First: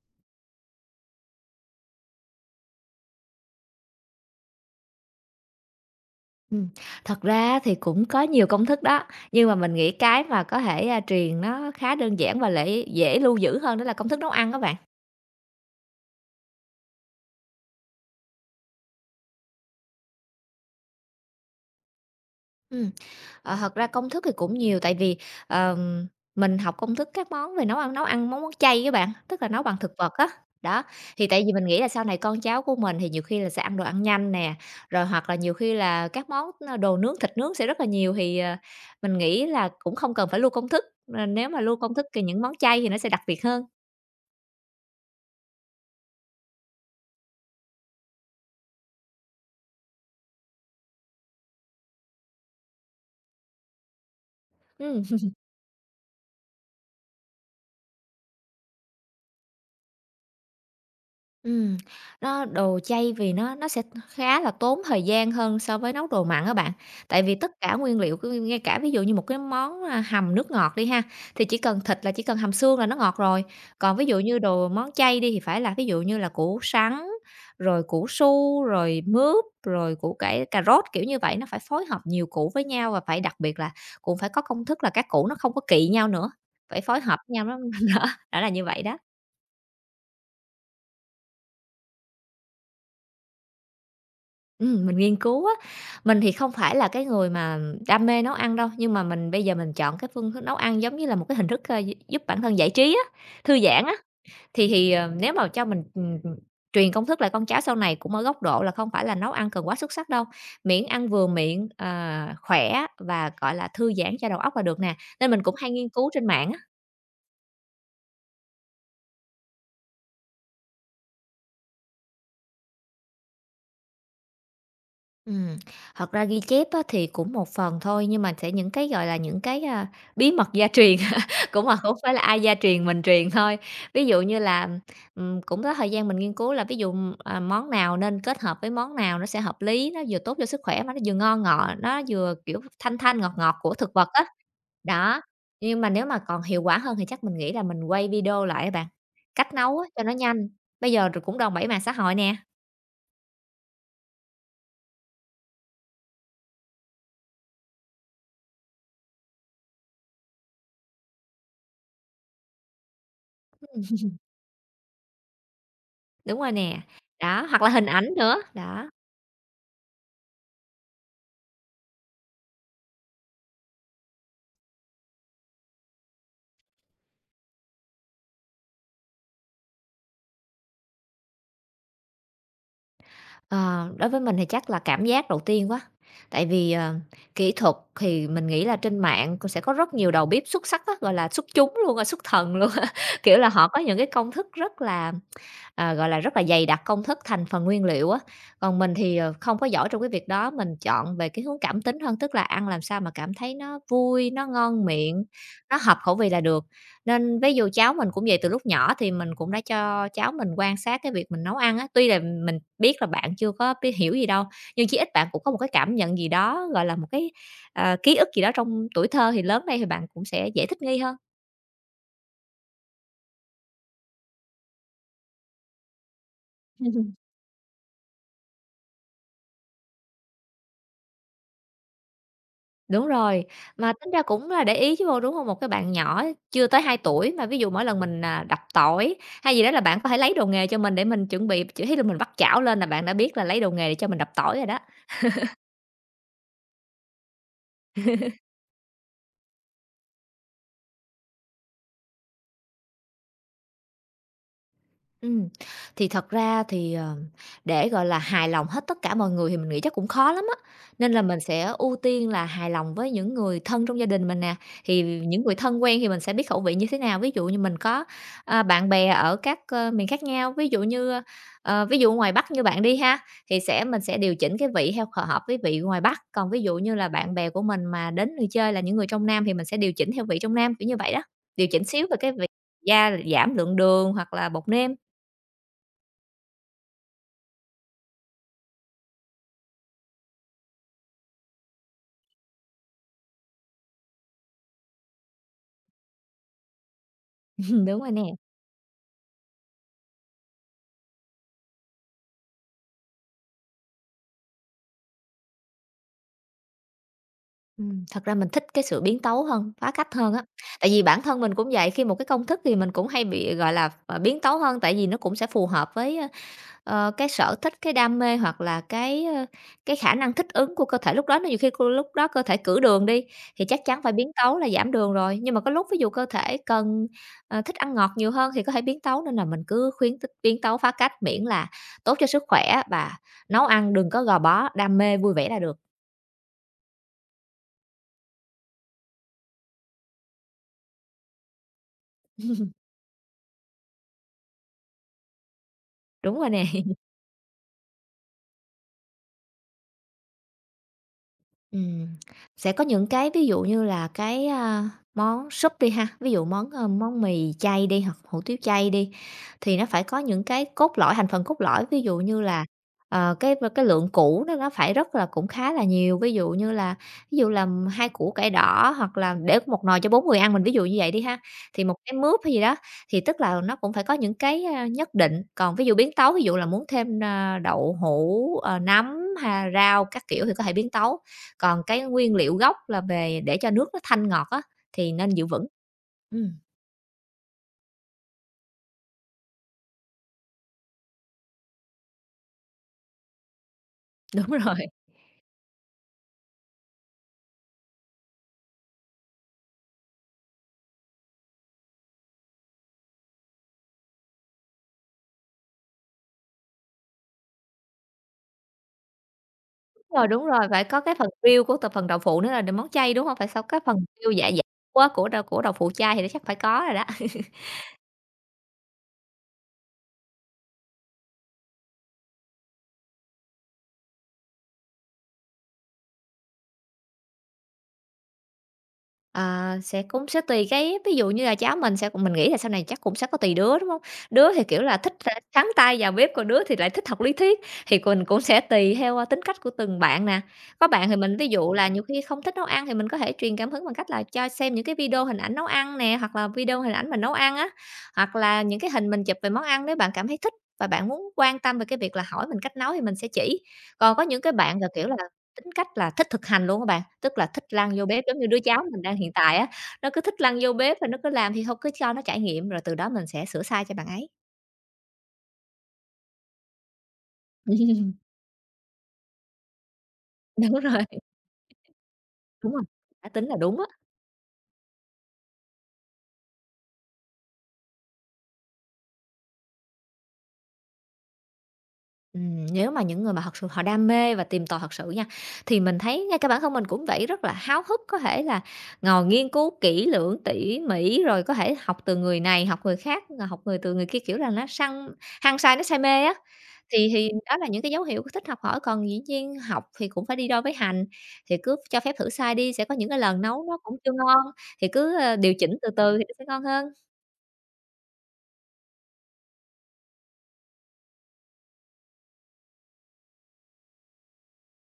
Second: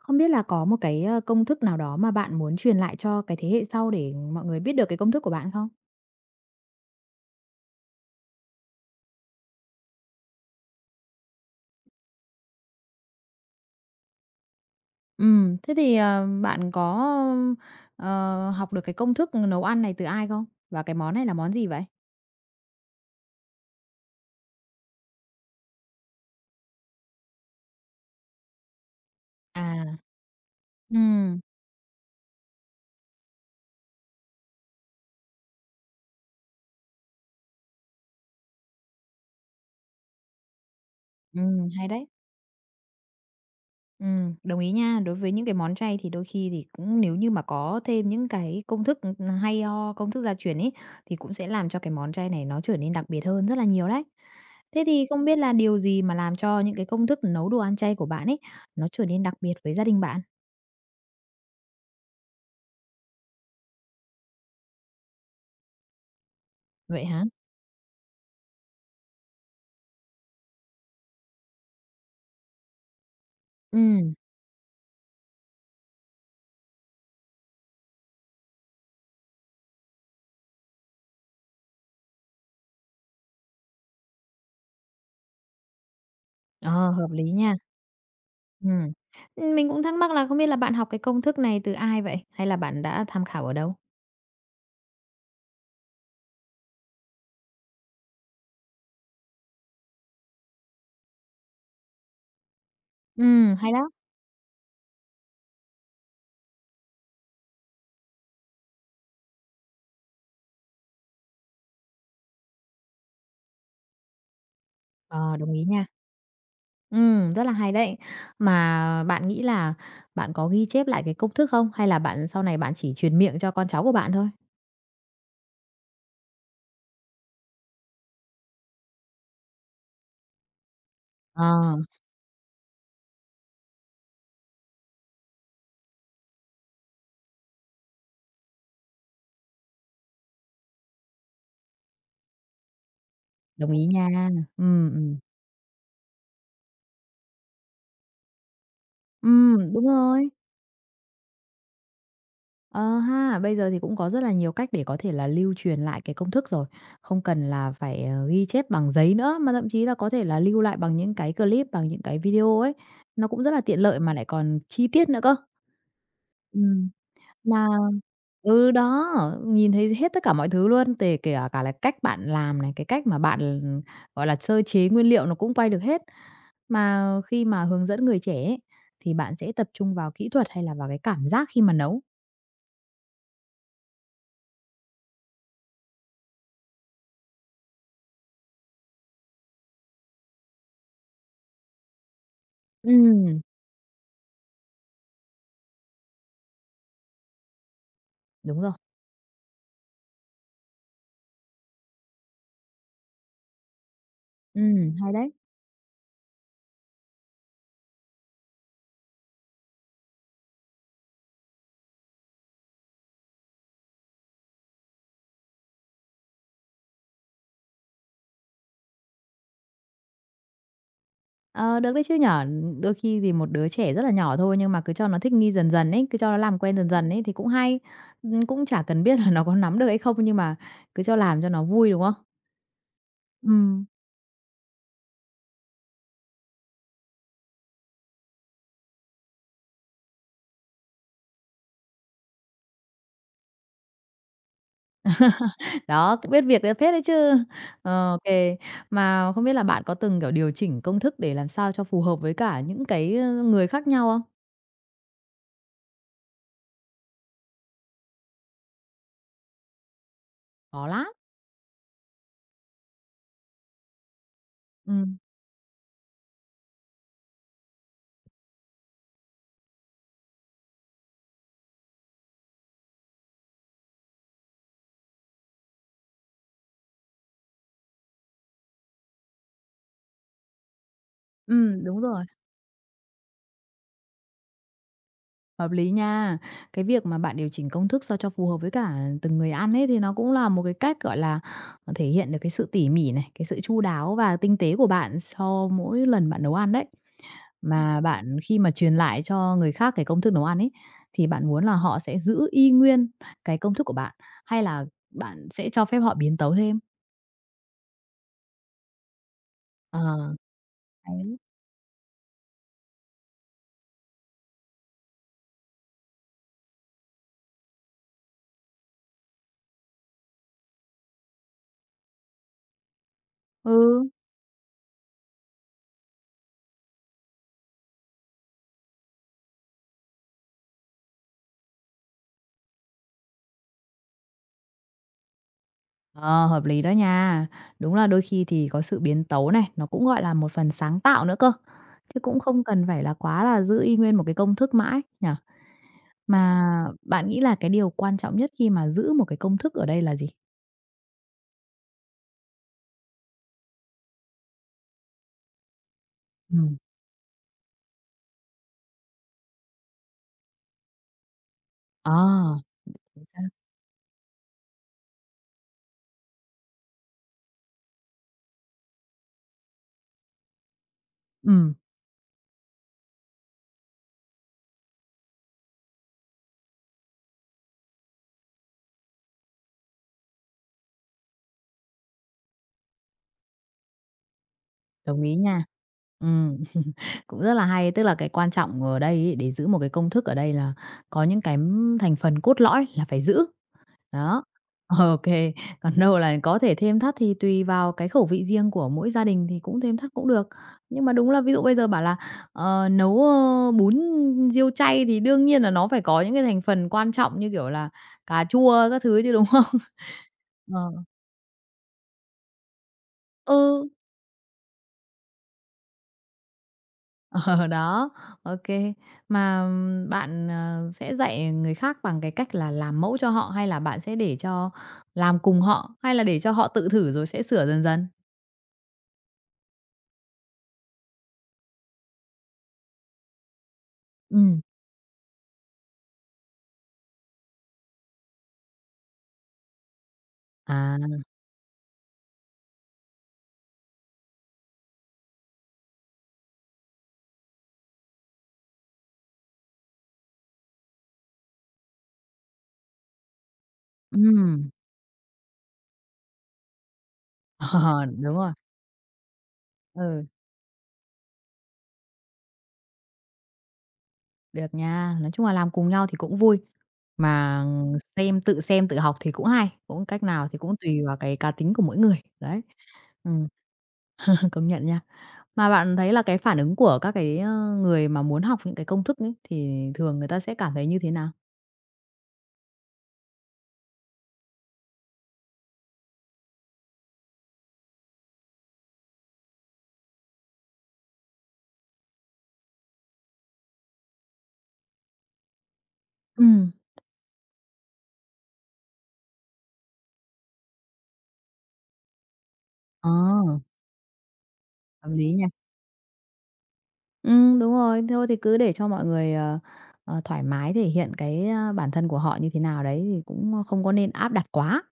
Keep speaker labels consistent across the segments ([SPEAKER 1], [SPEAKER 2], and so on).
[SPEAKER 1] Không biết là có một cái, công thức nào đó mà bạn muốn truyền lại cho cái thế hệ sau để mọi người biết được cái công thức của bạn không?
[SPEAKER 2] Ừm, Thật ra thì cũng có nhiều công thức đó, nhưng mà mình nghĩ cái mà có thể, truyền nó khá đơn giản và dễ lưu giữ hơn đó là công thức nấu ăn các bạn.
[SPEAKER 1] Ừ, thế thì, bạn có, ờ, học được cái công thức nấu ăn này từ ai không? Và cái món này là món gì vậy?
[SPEAKER 2] Ừm, Thật ra công thức thì cũng nhiều tại vì, ờm, mình học công thức các món về nấu ăn món món chay các bạn, tức là nấu
[SPEAKER 1] À.
[SPEAKER 2] bằng thực vật á. Đó,
[SPEAKER 1] Ừ.
[SPEAKER 2] thì tại vì mình nghĩ là sau này con cháu của mình thì nhiều khi là sẽ ăn đồ ăn nhanh nè, rồi hoặc là nhiều khi là các món đồ nướng, thịt nướng sẽ rất là nhiều thì, mình nghĩ là cũng không cần phải lưu công thức, nếu mà lưu
[SPEAKER 1] Hay
[SPEAKER 2] công thức
[SPEAKER 1] đấy.
[SPEAKER 2] thì những món chay thì nó sẽ đặc biệt hơn.
[SPEAKER 1] Đồng ý nha. Đối với những cái món chay thì đôi khi thì cũng nếu như mà có thêm những cái công thức, hay ho, công thức gia truyền ấy, thì cũng sẽ làm cho cái món chay này nó trở nên đặc biệt hơn rất là nhiều đấy. Thế
[SPEAKER 2] Ừm,
[SPEAKER 1] thì không biết là điều gì mà làm cho những cái công thức nấu đồ ăn chay của bạn ấy, nó trở nên đặc biệt với gia đình bạn?
[SPEAKER 2] ừm, nó đồ chay vì nó sẽ khá là tốn thời gian hơn so với nấu đồ mặn các bạn.
[SPEAKER 1] Vậy
[SPEAKER 2] Tại
[SPEAKER 1] hả?
[SPEAKER 2] vì tất cả nguyên liệu, cứ ngay cả ví dụ như một cái món, hầm nước ngọt đi ha, thì chỉ cần thịt là chỉ cần hầm xương là nó ngọt rồi. Còn ví
[SPEAKER 1] Ừm,
[SPEAKER 2] dụ như đồ món chay đi thì phải là ví dụ như là củ sắn, rồi củ su, rồi mướp, rồi củ cải, cà rốt, kiểu như vậy, nó phải phối hợp nhiều củ với nhau và phải đặc biệt là cũng phải có công thức là các củ nó không có kỵ nhau nữa, phải
[SPEAKER 1] ờ,
[SPEAKER 2] phối
[SPEAKER 1] hợp
[SPEAKER 2] hợp
[SPEAKER 1] lý
[SPEAKER 2] với nhau
[SPEAKER 1] nha.
[SPEAKER 2] nó đó, đã là như vậy
[SPEAKER 1] Ừm.
[SPEAKER 2] đó.
[SPEAKER 1] Mình cũng thắc mắc là không biết là bạn học cái công thức này từ ai vậy? Hay là bạn đã tham khảo ở đâu?
[SPEAKER 2] Mình nghiên cứu á, mình thì không phải là cái người mà đam mê nấu ăn đâu, nhưng mà mình bây giờ mình chọn cái phương thức nấu ăn giống như là một cái hình thức, ơ, gi giúp bản thân giải trí á, thư
[SPEAKER 1] Hay
[SPEAKER 2] giãn
[SPEAKER 1] đó.
[SPEAKER 2] á. Thì, nếu mà cho mình, truyền công thức lại con cháu sau này cũng ở góc độ là không phải là nấu ăn cần quá xuất sắc đâu, miễn ăn vừa miệng, khỏe và, gọi là, thư giãn cho đầu óc là được nè, nên
[SPEAKER 1] Ờ,
[SPEAKER 2] mình
[SPEAKER 1] đồng
[SPEAKER 2] cũng
[SPEAKER 1] ý
[SPEAKER 2] hay
[SPEAKER 1] nha.
[SPEAKER 2] nghiên cứu trên mạng á.
[SPEAKER 1] Rất là hay đấy. Mà bạn nghĩ là bạn có ghi chép lại cái công thức không? Hay là bạn sau này bạn chỉ truyền miệng cho con cháu của bạn thôi?
[SPEAKER 2] Ừm, Thật ra ghi chép á thì cũng một phần thôi, nhưng mà sẽ những cái, gọi là, những cái, bí mật gia truyền cũng mà
[SPEAKER 1] Ờ,
[SPEAKER 2] không phải là ai gia truyền mình truyền thôi. Ví dụ như là, cũng có thời gian mình nghiên cứu là ví dụ, món nào nên kết hợp với món nào nó sẽ hợp lý, nó vừa tốt cho sức khỏe mà nó vừa ngon ngọt nó vừa, kiểu, thanh thanh, ngọt ngọt
[SPEAKER 1] đồng
[SPEAKER 2] của
[SPEAKER 1] ý
[SPEAKER 2] thực vật á.
[SPEAKER 1] nha. Ừm, ừm.
[SPEAKER 2] Đó, nhưng mà nếu mà còn hiệu quả hơn thì chắc mình nghĩ là mình quay video lại á bạn, cách nấu
[SPEAKER 1] Đúng
[SPEAKER 2] á cho nó
[SPEAKER 1] rồi.
[SPEAKER 2] nhanh, bây giờ rồi cũng đòn bẩy mạng xã hội nè.
[SPEAKER 1] Ờ ha, bây giờ thì cũng có rất là nhiều cách để có thể là lưu truyền lại cái công thức rồi. Không cần là phải, ghi chép bằng giấy nữa, mà thậm chí là có thể là lưu lại bằng những cái clip, bằng những cái video ấy. Nó cũng rất là tiện lợi mà lại còn chi tiết nữa cơ.
[SPEAKER 2] Đúng rồi nè,
[SPEAKER 1] Ừm.
[SPEAKER 2] đó, hoặc
[SPEAKER 1] Là
[SPEAKER 2] là hình ảnh nữa,
[SPEAKER 1] ừ,
[SPEAKER 2] đó.
[SPEAKER 1] đó, nhìn thấy hết tất cả mọi thứ luôn, tề kể cả cả là cách bạn làm này, cái cách mà bạn, gọi là, sơ chế nguyên liệu nó cũng quay được hết. Mà khi mà hướng dẫn người trẻ ấy, thì bạn sẽ tập trung vào kỹ thuật hay là vào cái cảm giác khi mà nấu?
[SPEAKER 2] Ờ, Đối với mình thì chắc là cảm giác đầu tiên quá, tại vì, kỹ thuật thì mình nghĩ là trên mạng cũng sẽ có rất nhiều đầu bếp xuất sắc á, gọi là, xuất chúng luôn, rồi xuất thần luôn á, kiểu
[SPEAKER 1] Ừm,
[SPEAKER 2] là, họ có những cái công thức rất là gọi là, rất là dày đặc công thức, thành phần, nguyên liệu á.
[SPEAKER 1] đúng rồi,
[SPEAKER 2] Còn mình thì, không có giỏi trong cái việc đó, mình chọn về cái hướng cảm tính hơn, tức là ăn làm sao mà cảm thấy nó vui, nó ngon
[SPEAKER 1] hay
[SPEAKER 2] miệng,
[SPEAKER 1] đấy.
[SPEAKER 2] nó hợp khẩu vị là được. Nên ví dụ cháu mình cũng vậy, từ lúc nhỏ thì mình cũng đã cho cháu mình quan sát cái việc mình nấu ăn á. Tuy là mình biết là bạn chưa có biết hiểu gì đâu, nhưng chí ít bạn cũng có một cái cảm nhận gì đó, gọi là, một cái, ký ức gì đó trong tuổi thơ thì lớn đây thì bạn cũng sẽ dễ thích nghi hơn.
[SPEAKER 1] Ờ, được đấy chứ nhỉ? Đôi khi thì một đứa trẻ rất là nhỏ thôi nhưng mà cứ cho nó thích nghi dần dần ấy, cứ cho nó làm quen dần dần ấy thì cũng hay. Cũng chả cần biết là nó có nắm được hay không nhưng mà cứ cho làm cho nó vui, đúng không?
[SPEAKER 2] Đúng rồi,
[SPEAKER 1] Ừ.
[SPEAKER 2] mà tính ra cũng là để ý chứ bộ, đúng hông? Một cái bạn nhỏ chưa tới 2 tuổi mà ví dụ mỗi lần mình, đập tỏi hay gì đó là bạn có thể lấy đồ nghề cho mình để mình chuẩn bị chỉ thấy là mình vắt chảo lên là bạn đã biết là lấy đồ nghề để cho mình đập tỏi rồi đó.
[SPEAKER 1] Đó, cũng biết việc đấy phết đấy chứ. Ờ, OK. Mà không biết là bạn có từng, kiểu, điều chỉnh công thức để làm sao cho phù hợp với cả những cái, người khác nhau không?
[SPEAKER 2] Ừ, thì thật ra thì, để, gọi là, hài lòng hết tất cả mọi người thì mình nghĩ chắc cũng khó lắm á,
[SPEAKER 1] Có lắm.
[SPEAKER 2] nên là mình sẽ ưu tiên là hài lòng với những người thân trong gia đình mình nè. Thì
[SPEAKER 1] Ừm,
[SPEAKER 2] những người thân quen thì mình sẽ biết khẩu vị như thế nào, ví dụ như mình có, bạn bè ở các, miền khác nhau, ví dụ như, ví dụ ngoài Bắc như bạn đi ha, thì sẽ mình sẽ điều chỉnh cái vị theo hợp với vị ngoài Bắc, còn ví dụ như là bạn bè của mình mà đến người chơi là những người trong Nam thì mình sẽ điều chỉnh theo vị trong Nam, kiểu như vậy đó, điều chỉnh
[SPEAKER 1] đúng
[SPEAKER 2] xíu về
[SPEAKER 1] rồi.
[SPEAKER 2] cái vị gia giảm lượng đường hoặc là bột nêm.
[SPEAKER 1] Hợp lý nha. Cái việc mà bạn điều chỉnh công thức sao cho phù hợp với cả từng người ăn ấy thì nó cũng là một cái cách, gọi là, thể hiện được cái sự tỉ mỉ này, cái sự chu đáo và tinh tế của bạn cho mỗi lần bạn nấu ăn đấy.
[SPEAKER 2] Đúng
[SPEAKER 1] Mà
[SPEAKER 2] rồi nè.
[SPEAKER 1] bạn khi mà truyền lại cho người khác cái công thức nấu ăn ấy, thì bạn muốn là họ sẽ giữ y nguyên cái công thức của bạn hay là bạn sẽ cho phép họ biến tấu thêm?
[SPEAKER 2] Thật ra mình thích cái sự biến tấu hơn, phá cách hơn
[SPEAKER 1] Ờ.
[SPEAKER 2] á. Tại vì bản
[SPEAKER 1] Đấy.
[SPEAKER 2] thân mình cũng vậy, khi một cái công thức thì mình cũng hay bị, gọi là, biến tấu hơn, tại vì nó cũng sẽ phù hợp với, cái sở thích, cái đam mê hoặc là cái khả năng thích ứng của cơ thể lúc đó. Nó nhiều khi cô lúc đó cơ thể cử đường đi, thì chắc chắn
[SPEAKER 1] Ừ.
[SPEAKER 2] phải biến tấu là giảm đường rồi, nhưng mà có lúc ví dụ cơ thể cần, thích ăn ngọt nhiều hơn thì có thể biến tấu, nên là mình cứ khuyến tích biến tấu phá cách miễn là tốt cho sức khỏe và nấu ăn đừng có gò bó, đam mê, vui vẻ là được.
[SPEAKER 1] Ờ, hợp lý đó nha. Đúng là đôi khi thì có sự biến tấu này, nó cũng gọi là một phần sáng tạo nữa cơ, chứ cũng không cần phải là quá là giữ y nguyên một cái công thức mãi, nhỉ?
[SPEAKER 2] Đúng rồi nè.
[SPEAKER 1] Mà bạn nghĩ là cái điều quan trọng nhất khi mà giữ một cái công thức ở đây là gì?
[SPEAKER 2] Ừm, sẽ có những cái ví dụ như là cái, món súp đi ha, ví dụ món,
[SPEAKER 1] Ừm,
[SPEAKER 2] ơ, món mì chay đi hoặc hủ tiếu chay đi, thì nó phải có những cái cốt lõi, thành phần cốt lõi, ví
[SPEAKER 1] ờ,
[SPEAKER 2] dụ như là,
[SPEAKER 1] a,
[SPEAKER 2] cái lượng củ nó phải rất là cũng khá là nhiều, ví dụ như là ví dụ là 2 củ cải đỏ hoặc là để một nồi cho 4 người ăn, mình ví dụ như vậy đi ha,
[SPEAKER 1] ừm,
[SPEAKER 2] thì một cái mướp hay gì đó, thì tức là nó cũng phải có những cái, nhất định. Còn ví dụ biến tấu, ví dụ là muốn thêm, đậu hũ, nấm ha, rau các kiểu thì có thể biến tấu. Còn cái nguyên liệu gốc là về để cho nước nó thanh ngọt á, thì
[SPEAKER 1] đồng
[SPEAKER 2] nên
[SPEAKER 1] ý
[SPEAKER 2] giữ
[SPEAKER 1] nha.
[SPEAKER 2] vững.
[SPEAKER 1] Ừm,
[SPEAKER 2] Ừm,
[SPEAKER 1] cũng rất là hay, tức là cái quan trọng ở đây ấy, để giữ một cái công thức ở đây là có những cái thành phần cốt lõi là phải giữ. Đó,
[SPEAKER 2] đúng rồi,
[SPEAKER 1] ok. Còn đâu là có thể thêm thắt thì tùy vào cái khẩu vị riêng của mỗi gia đình thì cũng thêm thắt cũng được. Nhưng mà đúng là ví dụ bây giờ bảo là, nấu bún riêu chay thì đương nhiên là nó phải có những cái thành phần quan trọng như kiểu là cà chua các thứ chứ, đúng không?
[SPEAKER 2] đúng rồi, phải
[SPEAKER 1] Ờ.
[SPEAKER 2] có cái phần riêu của phần đậu phụ nữa là món chay, đúng hông? Phải sau cái
[SPEAKER 1] Ừ.
[SPEAKER 2] phần riêu dạ dày của đậu phụ chay thì nó chắc phải có rồi đó.
[SPEAKER 1] Ờ, đó, ok kê. Mà bạn, sẽ dạy người khác bằng cái cách là làm mẫu cho họ hay là bạn sẽ để cho làm cùng họ, hay là để cho họ tự thử rồi sẽ sửa dần dần?
[SPEAKER 2] Sẽ cũng sẽ tùy cái ví dụ như là cháu mình sẽ mình nghĩ là sau này chắc cũng sẽ có tùy đứa, đúng không? Đứa
[SPEAKER 1] Ừm,
[SPEAKER 2] thì, kiểu là, thích là sắn tay vào bếp, còn đứa thì lại thích học lý thuyết, thì mình cũng sẽ tùy theo, tính cách của từng bạn nè. Có
[SPEAKER 1] à,
[SPEAKER 2] bạn thì mình ví dụ là nhiều khi không thích nấu ăn thì mình có thể truyền cảm hứng bằng cách là cho xem những cái video hình ảnh nấu ăn nè, hoặc là video hình ảnh mình nấu ăn á, hoặc là những cái hình mình chụp về món ăn nếu bạn cảm thấy thích và bạn muốn quan tâm về cái việc là hỏi mình cách nấu thì mình sẽ chỉ. Còn có những cái
[SPEAKER 1] ừm.
[SPEAKER 2] bạn là, kiểu là, tính cách là thích thực hành luôn các bạn, tức là thích lăn vô
[SPEAKER 1] Ờ,
[SPEAKER 2] bếp
[SPEAKER 1] đúng
[SPEAKER 2] giống như
[SPEAKER 1] rồi.
[SPEAKER 2] đứa cháu mình đang hiện tại á, nó cứ
[SPEAKER 1] Ừ,
[SPEAKER 2] thích lăn vô bếp và nó cứ làm thì thôi cứ cho nó trải nghiệm rồi từ đó mình sẽ sửa sai cho bạn ấy.
[SPEAKER 1] được nha. Nói chung là làm cùng nhau thì cũng vui, mà xem, tự học thì cũng hay, cũng cách nào thì
[SPEAKER 2] Đúng
[SPEAKER 1] cũng tùy
[SPEAKER 2] rồi,
[SPEAKER 1] vào cái cá tính của mỗi người, đấy.
[SPEAKER 2] đúng rồi, cá tính
[SPEAKER 1] Ừm,
[SPEAKER 2] là đúng á.
[SPEAKER 1] công nhận nha. Mà bạn thấy là cái phản ứng của các cái, người mà muốn học những cái công thức ấy, thì thường người ta sẽ cảm thấy như thế nào?
[SPEAKER 2] Nếu mà những người mà thật sự họ đam mê và tìm tòi thật sự nha, thì mình thấy ngay cả bản thân mình cũng vậy, rất là háo hức, có thể là ngồi nghiên cứu kỹ lưỡng, tỉ mỉ, rồi có thể học từ người này, học người khác, học người từ người kia, kiểu là, nó săn hăng say, nó say mê á.
[SPEAKER 1] Ừm,
[SPEAKER 2] Thì đó là những cái dấu hiệu thích học hỏi, còn dĩ nhiên học thì cũng phải đi đôi với hành, thì cứ cho phép thử sai đi, sẽ có những
[SPEAKER 1] ờ,
[SPEAKER 2] cái lần nấu nó cũng chưa ngon, thì
[SPEAKER 1] hợp
[SPEAKER 2] cứ,
[SPEAKER 1] lý nha.
[SPEAKER 2] điều chỉnh từ từ thì nó sẽ ngon hơn.
[SPEAKER 1] Đúng rồi, thôi thì cứ để cho mọi người, thoải mái thể hiện cái, bản thân của họ như thế nào đấy thì cũng không có nên áp đặt quá.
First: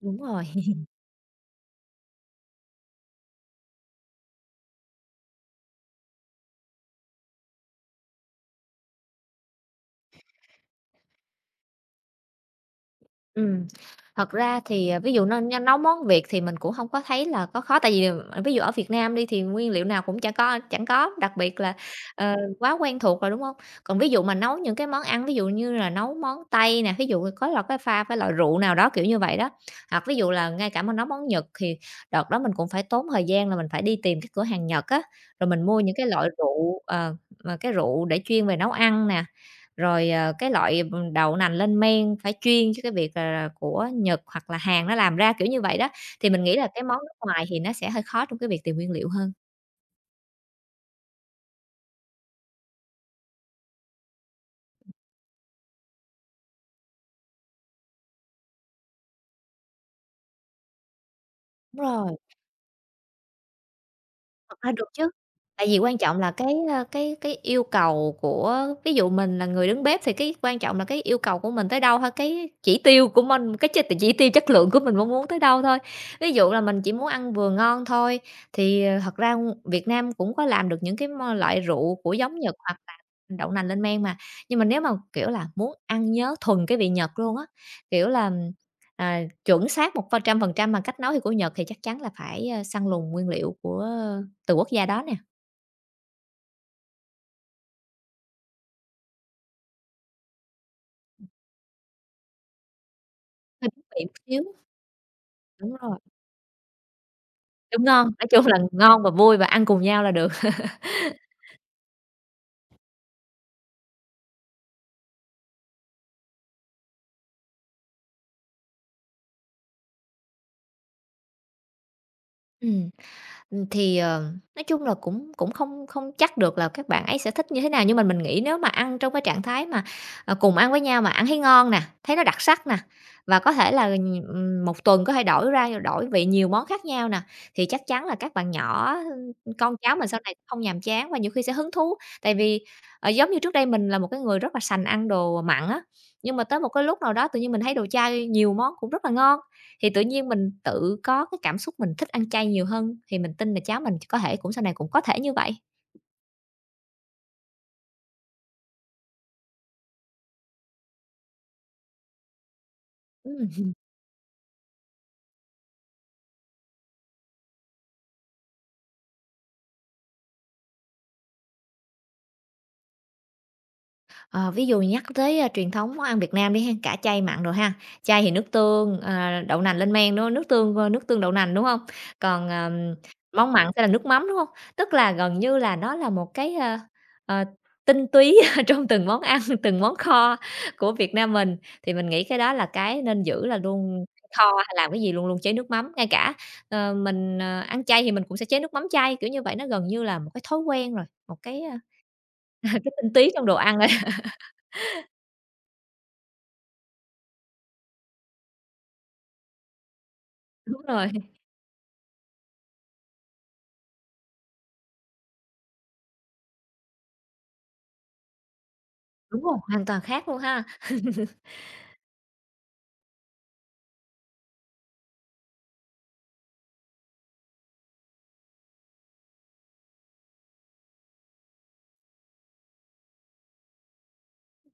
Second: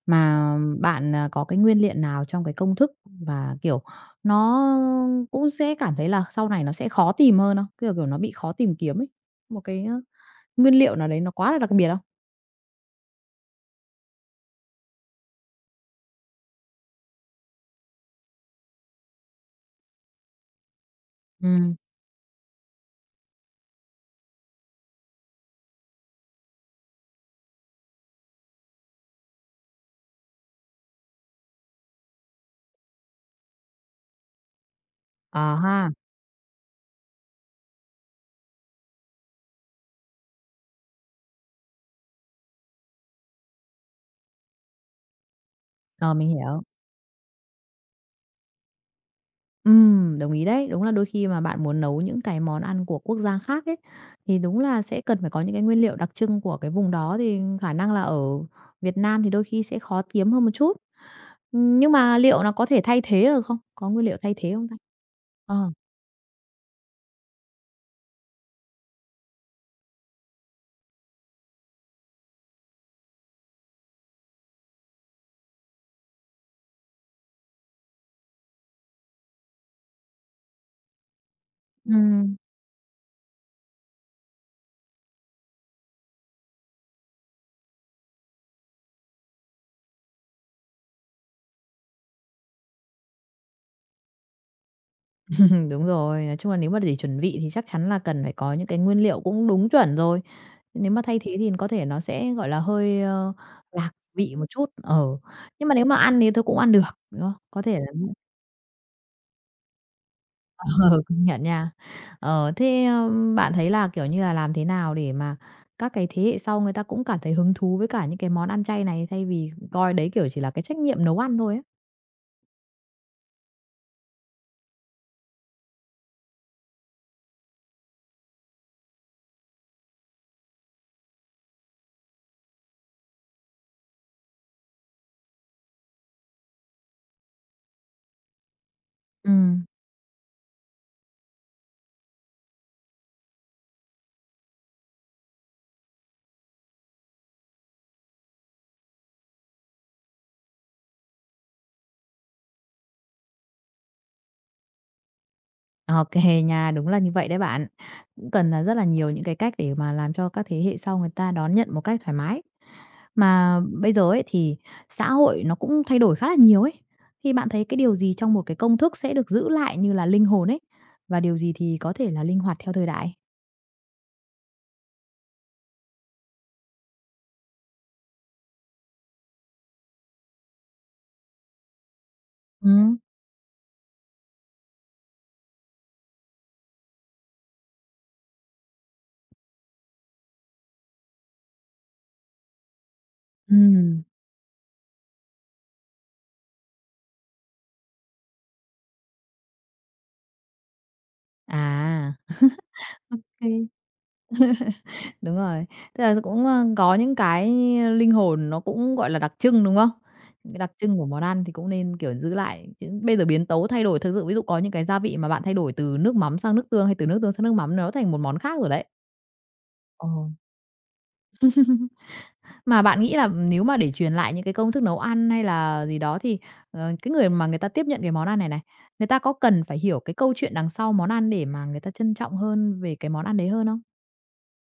[SPEAKER 2] Đúng rồi.
[SPEAKER 1] Mà bạn, có cái nguyên liệu nào trong cái công thức và, kiểu, nó cũng sẽ cảm thấy là sau này nó sẽ khó tìm hơn không? Kiểu, kiểu, nó bị khó tìm kiếm ấy, một cái, nguyên liệu nào đấy nó quá là đặc biệt không?
[SPEAKER 2] Ừ, thật ra thì, ví dụ n n nấu món Việt thì mình cũng không có thấy là có khó, tại vì, ví dụ ở Việt Nam đi thì nguyên liệu nào cũng chẳng có, đặc biệt là,
[SPEAKER 1] Ừm,
[SPEAKER 2] quá quen thuộc rồi, đúng không? Còn ví dụ mà nấu những cái món ăn, ví dụ như là nấu món Tây nè, ví dụ có là cái pha với loại rượu nào đó, kiểu như vậy đó, hoặc ví dụ là ngay cả mà nấu món Nhật thì đợt đó mình cũng phải tốn thời gian là mình phải đi tìm cái cửa hàng Nhật á,
[SPEAKER 1] à
[SPEAKER 2] rồi mình mua
[SPEAKER 1] ha,
[SPEAKER 2] những cái loại rượu, mà cái rượu để chuyên về nấu ăn nè, rồi, cái loại, đậu nành lên men phải chuyên cho cái việc là của Nhật hoặc là Hàn nó làm ra, kiểu như vậy đó.
[SPEAKER 1] rồi, mình
[SPEAKER 2] Thì mình nghĩ
[SPEAKER 1] hiểu.
[SPEAKER 2] là cái món nước ngoài thì nó sẽ hơi khó trong cái việc tìm nguyên liệu hơn.
[SPEAKER 1] Đồng ý đấy. Đúng là đôi khi mà bạn muốn nấu những cái món ăn của quốc gia khác ấy, thì đúng là sẽ cần phải có những cái nguyên liệu đặc trưng của cái vùng đó, thì khả năng là ở Việt Nam thì đôi khi sẽ khó kiếm hơn một chút.
[SPEAKER 2] Đúng
[SPEAKER 1] Nhưng
[SPEAKER 2] rồi.
[SPEAKER 1] mà liệu nó có thể thay thế được không? Có nguyên liệu thay thế
[SPEAKER 2] Thật
[SPEAKER 1] không
[SPEAKER 2] ra
[SPEAKER 1] ta?
[SPEAKER 2] được chứ, tại
[SPEAKER 1] Ờ,
[SPEAKER 2] vì quan trọng là cái, cái yêu cầu của ví dụ mình là người đứng bếp thì cái quan trọng là cái yêu cầu của mình tới đâu thôi, cái chỉ tiêu của mình, cái chỉ tiêu chất lượng của mình mong muốn tới đâu thôi. Ví dụ là mình chỉ muốn ăn vừa ngon thôi, thì, thật ra Việt Nam cũng có làm được những cái loại rượu của
[SPEAKER 1] ừm,
[SPEAKER 2] giống Nhật hoặc là đậu nành lên men mà. Nhưng mà nếu mà, kiểu là, muốn ăn nhớ thuần cái vị Nhật luôn á, kiểu là, chuẩn xác một trăm phần trăm mà cách nấu thì của Nhật thì chắc chắn là phải, săn lùng nguyên liệu của từ quốc gia đó nè,
[SPEAKER 1] đúng rồi. Nói chung là nếu mà để chuẩn vị thì chắc chắn là cần phải có những cái nguyên liệu cũng đúng chuẩn rồi. Nếu mà thay thế thì có thể nó sẽ, gọi là, hơi,
[SPEAKER 2] hơi biến
[SPEAKER 1] lạc
[SPEAKER 2] vị một
[SPEAKER 1] vị một
[SPEAKER 2] xíu.
[SPEAKER 1] chút. Ờ, nhưng mà
[SPEAKER 2] Đúng
[SPEAKER 1] nếu mà
[SPEAKER 2] rồi.
[SPEAKER 1] ăn thì tôi cũng ăn được, đúng không? Có thể.
[SPEAKER 2] Đúng ngon, nói chung là ngon và vui và ăn cùng nhau là được.
[SPEAKER 1] Ờ, công nhận nha. Ờ, thế, bạn thấy là, kiểu như là, làm thế nào để mà các cái thế hệ sau người ta cũng cảm thấy hứng thú với cả những cái món ăn chay này, thay vì coi đấy, kiểu, chỉ là cái trách nhiệm nấu ăn thôi ấy?
[SPEAKER 2] Ừm. Thì, nói chung là cũng cũng không không chắc được là các bạn ấy sẽ thích như thế nào, nhưng mà mình nghĩ nếu mà ăn trong cái trạng thái mà, cùng ăn với nhau mà ăn thấy ngon nè, thấy nó đặc sắc nè, và có thể là, 1 tuần có thể đổi ra đổi vị nhiều món khác nhau nè, thì chắc chắn là các bạn nhỏ,
[SPEAKER 1] Ừ.
[SPEAKER 2] con cháu mình sau này không nhàm chán và nhiều khi sẽ hứng thú. Tại vì, giống như trước đây mình là một cái người rất là sành ăn đồ mặn á, nhưng mà tới một cái lúc nào đó tự nhiên mình thấy đồ chay nhiều món cũng rất là ngon, thì tự nhiên mình tự có cái cảm xúc mình thích ăn chay nhiều hơn, thì mình tin là cháu mình có thể cũng sau này cũng có thể như vậy.
[SPEAKER 1] Ok kê nha, đúng là như vậy đấy bạn. Cũng cần là rất là nhiều những cái cách để mà làm cho các thế hệ sau người ta đón nhận một cách thoải mái. Mà
[SPEAKER 2] Ừm.
[SPEAKER 1] bây giờ ấy, thì xã hội nó cũng thay đổi khá là nhiều ấy, thì bạn thấy cái điều gì trong một cái công thức sẽ được giữ lại như là linh hồn ấy? Và điều gì thì có thể là linh hoạt theo thời đại?
[SPEAKER 2] Ờ, ví dụ nhắc tới, truyền thống món ăn Việt Nam đi ha, cả chay mặn rồi ha. Chay thì nước tương, đậu nành lên men, đúng hông? Nước tương, nước tương đậu nành, đúng không? Còn,
[SPEAKER 1] Ừm.
[SPEAKER 2] món mặn sẽ là nước mắm, đúng không? Tức là gần như là nó là một cái, ờ, tinh túy trong từng món ăn, từng món kho của Việt Nam mình, thì mình nghĩ cái đó là cái nên giữ là
[SPEAKER 1] Ừm,
[SPEAKER 2] luôn kho hay làm cái gì luôn luôn chế nước mắm. Ngay cả, mình, ăn chay thì mình cũng sẽ chế nước mắm chay, kiểu như vậy, nó gần như là một cái thói quen rồi, một cái,
[SPEAKER 1] à,
[SPEAKER 2] cái tinh túy trong đồ
[SPEAKER 1] ừm.
[SPEAKER 2] ăn rồi.
[SPEAKER 1] Đúng rồi. Tức là cũng, có những cái linh hồn nó cũng, gọi là, đặc trưng, đúng không? Những cái đặc
[SPEAKER 2] Đúng
[SPEAKER 1] trưng của
[SPEAKER 2] rồi.
[SPEAKER 1] món ăn thì cũng nên, kiểu, giữ lại, chứ bây giờ biến tấu thay đổi thực sự ví dụ có những cái gia vị mà bạn thay đổi từ nước mắm sang nước tương hay từ nước tương sang nước mắm nó thành một món khác rồi đấy.
[SPEAKER 2] Đúng rồi, hoàn toàn
[SPEAKER 1] Ờ,
[SPEAKER 2] khác luôn ha.
[SPEAKER 1] mà bạn nghĩ là nếu mà để truyền lại những cái công thức nấu ăn hay là gì đó thì, cái người mà người ta tiếp nhận cái món ăn này này, người ta có cần phải hiểu cái câu chuyện đằng sau món ăn để mà người ta trân trọng hơn về cái món ăn đấy hơn không?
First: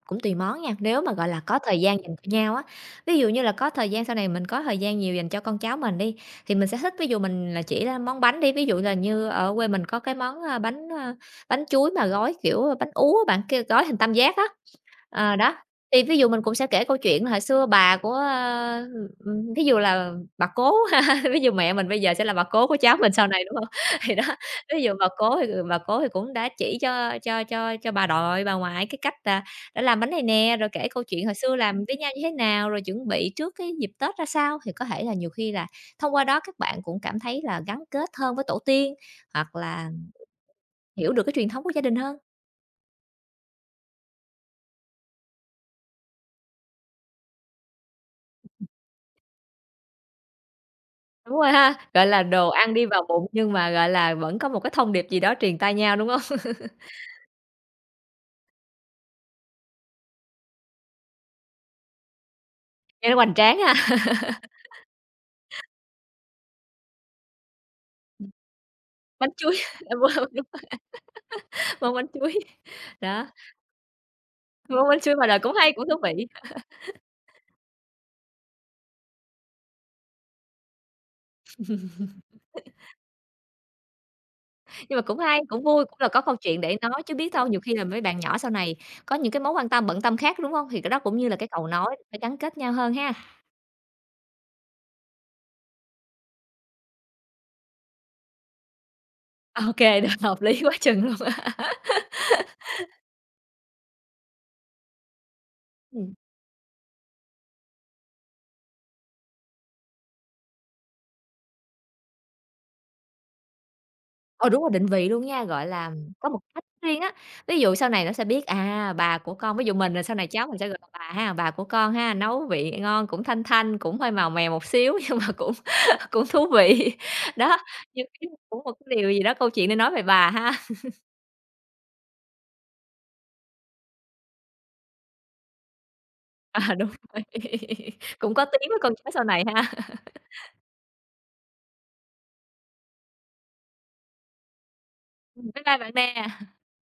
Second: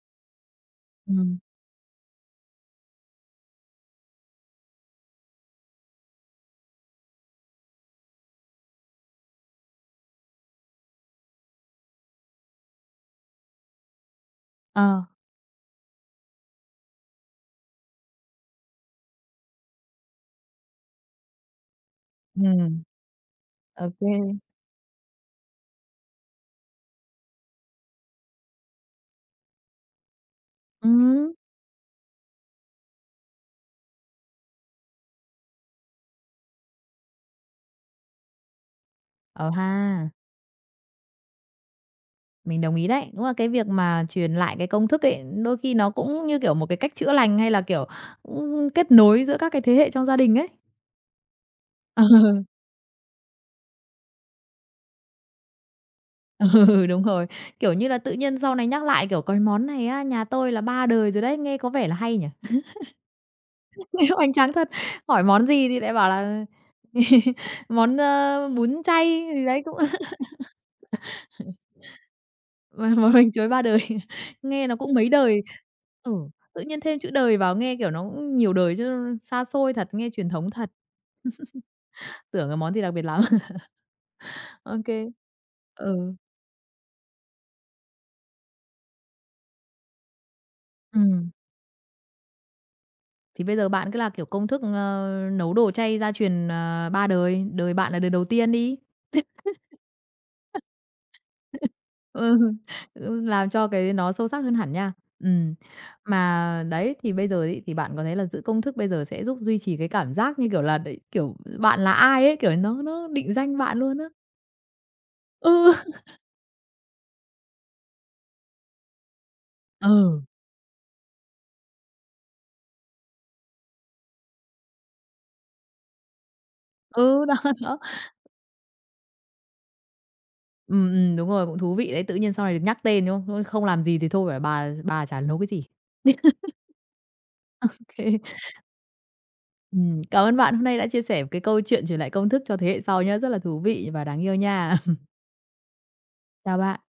[SPEAKER 2] Cũng tùy món nha, nếu mà, gọi
[SPEAKER 1] Ừm,
[SPEAKER 2] là, có thời gian dành cho nhau á, ví dụ như là có thời gian sau này mình có thời gian nhiều dành cho con cháu mình đi, thì mình sẽ thích ví dụ mình là chỉ là món bánh đi, ví dụ là như ở quê mình có cái món, bánh, bánh chuối mà gói, kiểu, bánh ú á bạn, kêu gói hình tam giác á.
[SPEAKER 1] ờ,
[SPEAKER 2] Ờ, đó, thì ví dụ mình cũng sẽ kể câu chuyện hồi xưa bà của, thí dụ là bà cố ha, ví dụ mẹ mình bây giờ sẽ là bà cố
[SPEAKER 1] ừm.
[SPEAKER 2] của cháu mình sau này, đúng hông?
[SPEAKER 1] Ô kê.
[SPEAKER 2] Thì đó, ví dụ bà cố thì cũng đã chỉ cho bà nội, bà ngoại cái cách là đã làm bánh này nè, rồi kể câu chuyện
[SPEAKER 1] Ừm,
[SPEAKER 2] hồi xưa làm với nhau như thế nào, rồi chuẩn bị trước cái dịp Tết ra sao, thì có thể là nhiều khi là thông qua đó các bạn cũng cảm thấy là gắn kết hơn với tổ tiên,
[SPEAKER 1] ờ
[SPEAKER 2] hoặc
[SPEAKER 1] ha,
[SPEAKER 2] là hiểu được cái truyền thống của gia đình hơn.
[SPEAKER 1] mình đồng ý đấy. Đúng là cái việc mà truyền lại cái công thức ấy, đôi khi nó cũng như kiểu một cái cách chữa lành, hay là, kiểu, cũng kết nối giữa các cái thế hệ trong gia đình ấy.
[SPEAKER 2] Đúng rồi ha, gọi là, đồ ăn đi vào bụng nhưng mà, gọi là, vẫn có một cái thông điệp gì đó truyền tai nhau, đúng hông?
[SPEAKER 1] Ờ, ừ, đúng rồi. Kiểu như là, tự nhiên sau này nhắc lại, kiểu: "Cái món này á, nhà tôi là 3 đời rồi đấy." Nghe có vẻ là hay nhỉ?
[SPEAKER 2] Nghe nó hoành tráng ha,
[SPEAKER 1] Nghe nó hoành tráng thật. Hỏi món gì thì lại bảo là món, bún chay
[SPEAKER 2] bánh
[SPEAKER 1] gì
[SPEAKER 2] chuối,
[SPEAKER 1] đấy cũng
[SPEAKER 2] à, wow, đúng, món bánh chuối.
[SPEAKER 1] mà
[SPEAKER 2] Đó,
[SPEAKER 1] mình chuối ba đời, nghe nó
[SPEAKER 2] món
[SPEAKER 1] cũng
[SPEAKER 2] bánh
[SPEAKER 1] mấy
[SPEAKER 2] chuối ngoài đời
[SPEAKER 1] đời.
[SPEAKER 2] cũng hay, cũng thú
[SPEAKER 1] Ừ,
[SPEAKER 2] vị,
[SPEAKER 1] tự nhiên thêm chữ đời vào nghe, kiểu, nó cũng nhiều đời chứ xa xôi thật, nghe truyền thống thật, tưởng là món gì đặc biệt lắm. ok
[SPEAKER 2] nhưng mà
[SPEAKER 1] kê.
[SPEAKER 2] cũng hay, cũng vui, cũng là
[SPEAKER 1] Ừ,
[SPEAKER 2] có câu chuyện để nói chứ biết đâu nhiều khi là mấy bạn nhỏ sau này có những cái mối quan tâm, bận tâm khác, đúng hông? Thì cái đó cũng như là cái cầu nối để gắn kết nhau hơn ha.
[SPEAKER 1] thì bây giờ bạn cứ là, kiểu, công thức, nấu đồ chay gia truyền, ba đời, đời bạn là đời đầu tiên đi.
[SPEAKER 2] Ô kê, được, hợp lý quá chừng luôn á.
[SPEAKER 1] Ừ, ừ, làm cho cái nó sâu sắc hơn hẳn nha. Ừm,
[SPEAKER 2] Ừm.
[SPEAKER 1] mà đấy, thì bây giờ ấy, thì bạn có thấy là giữ công thức bây giờ sẽ giúp duy trì cái cảm giác như kiểu là đấy, kiểu, bạn là ai ấy, kiểu, nó định danh bạn luôn á.
[SPEAKER 2] Ờ, đúng rồi, định vị luôn nha, gọi
[SPEAKER 1] Ừ.
[SPEAKER 2] là, có một cách riêng á. Ví dụ sau này nó sẽ biết, à, bà của con ví dụ mình rồi sau
[SPEAKER 1] Ừ,
[SPEAKER 2] này cháu mình sẽ gọi là bà ha, bà của con ha, nấu vị ngon, cũng thanh thanh, cũng hơi màu mè một xíu nhưng mà cũng cũng thú vị.
[SPEAKER 1] ừ, đó,
[SPEAKER 2] Đó,
[SPEAKER 1] đó.
[SPEAKER 2] nhưng khi cũng một cái điều gì đó, câu chuyện để nói về bà ha.
[SPEAKER 1] Đúng rồi, cũng thú vị đấy, tự nhiên sau này được nhắc tên, đúng không? Không làm gì thì thôi phải bà chả nấu cái gì.
[SPEAKER 2] Ờ, đúng rồi,
[SPEAKER 1] Ô kê.
[SPEAKER 2] cũng có tiếng với con cháu sau này ha.
[SPEAKER 1] Ừ, cảm ơn bạn hôm nay đã chia sẻ cái câu chuyện truyền lại công thức cho thế hệ sau nhá, rất là thú vị và đáng yêu nha.
[SPEAKER 2] Bye bye bạn nè.
[SPEAKER 1] Chào bạn.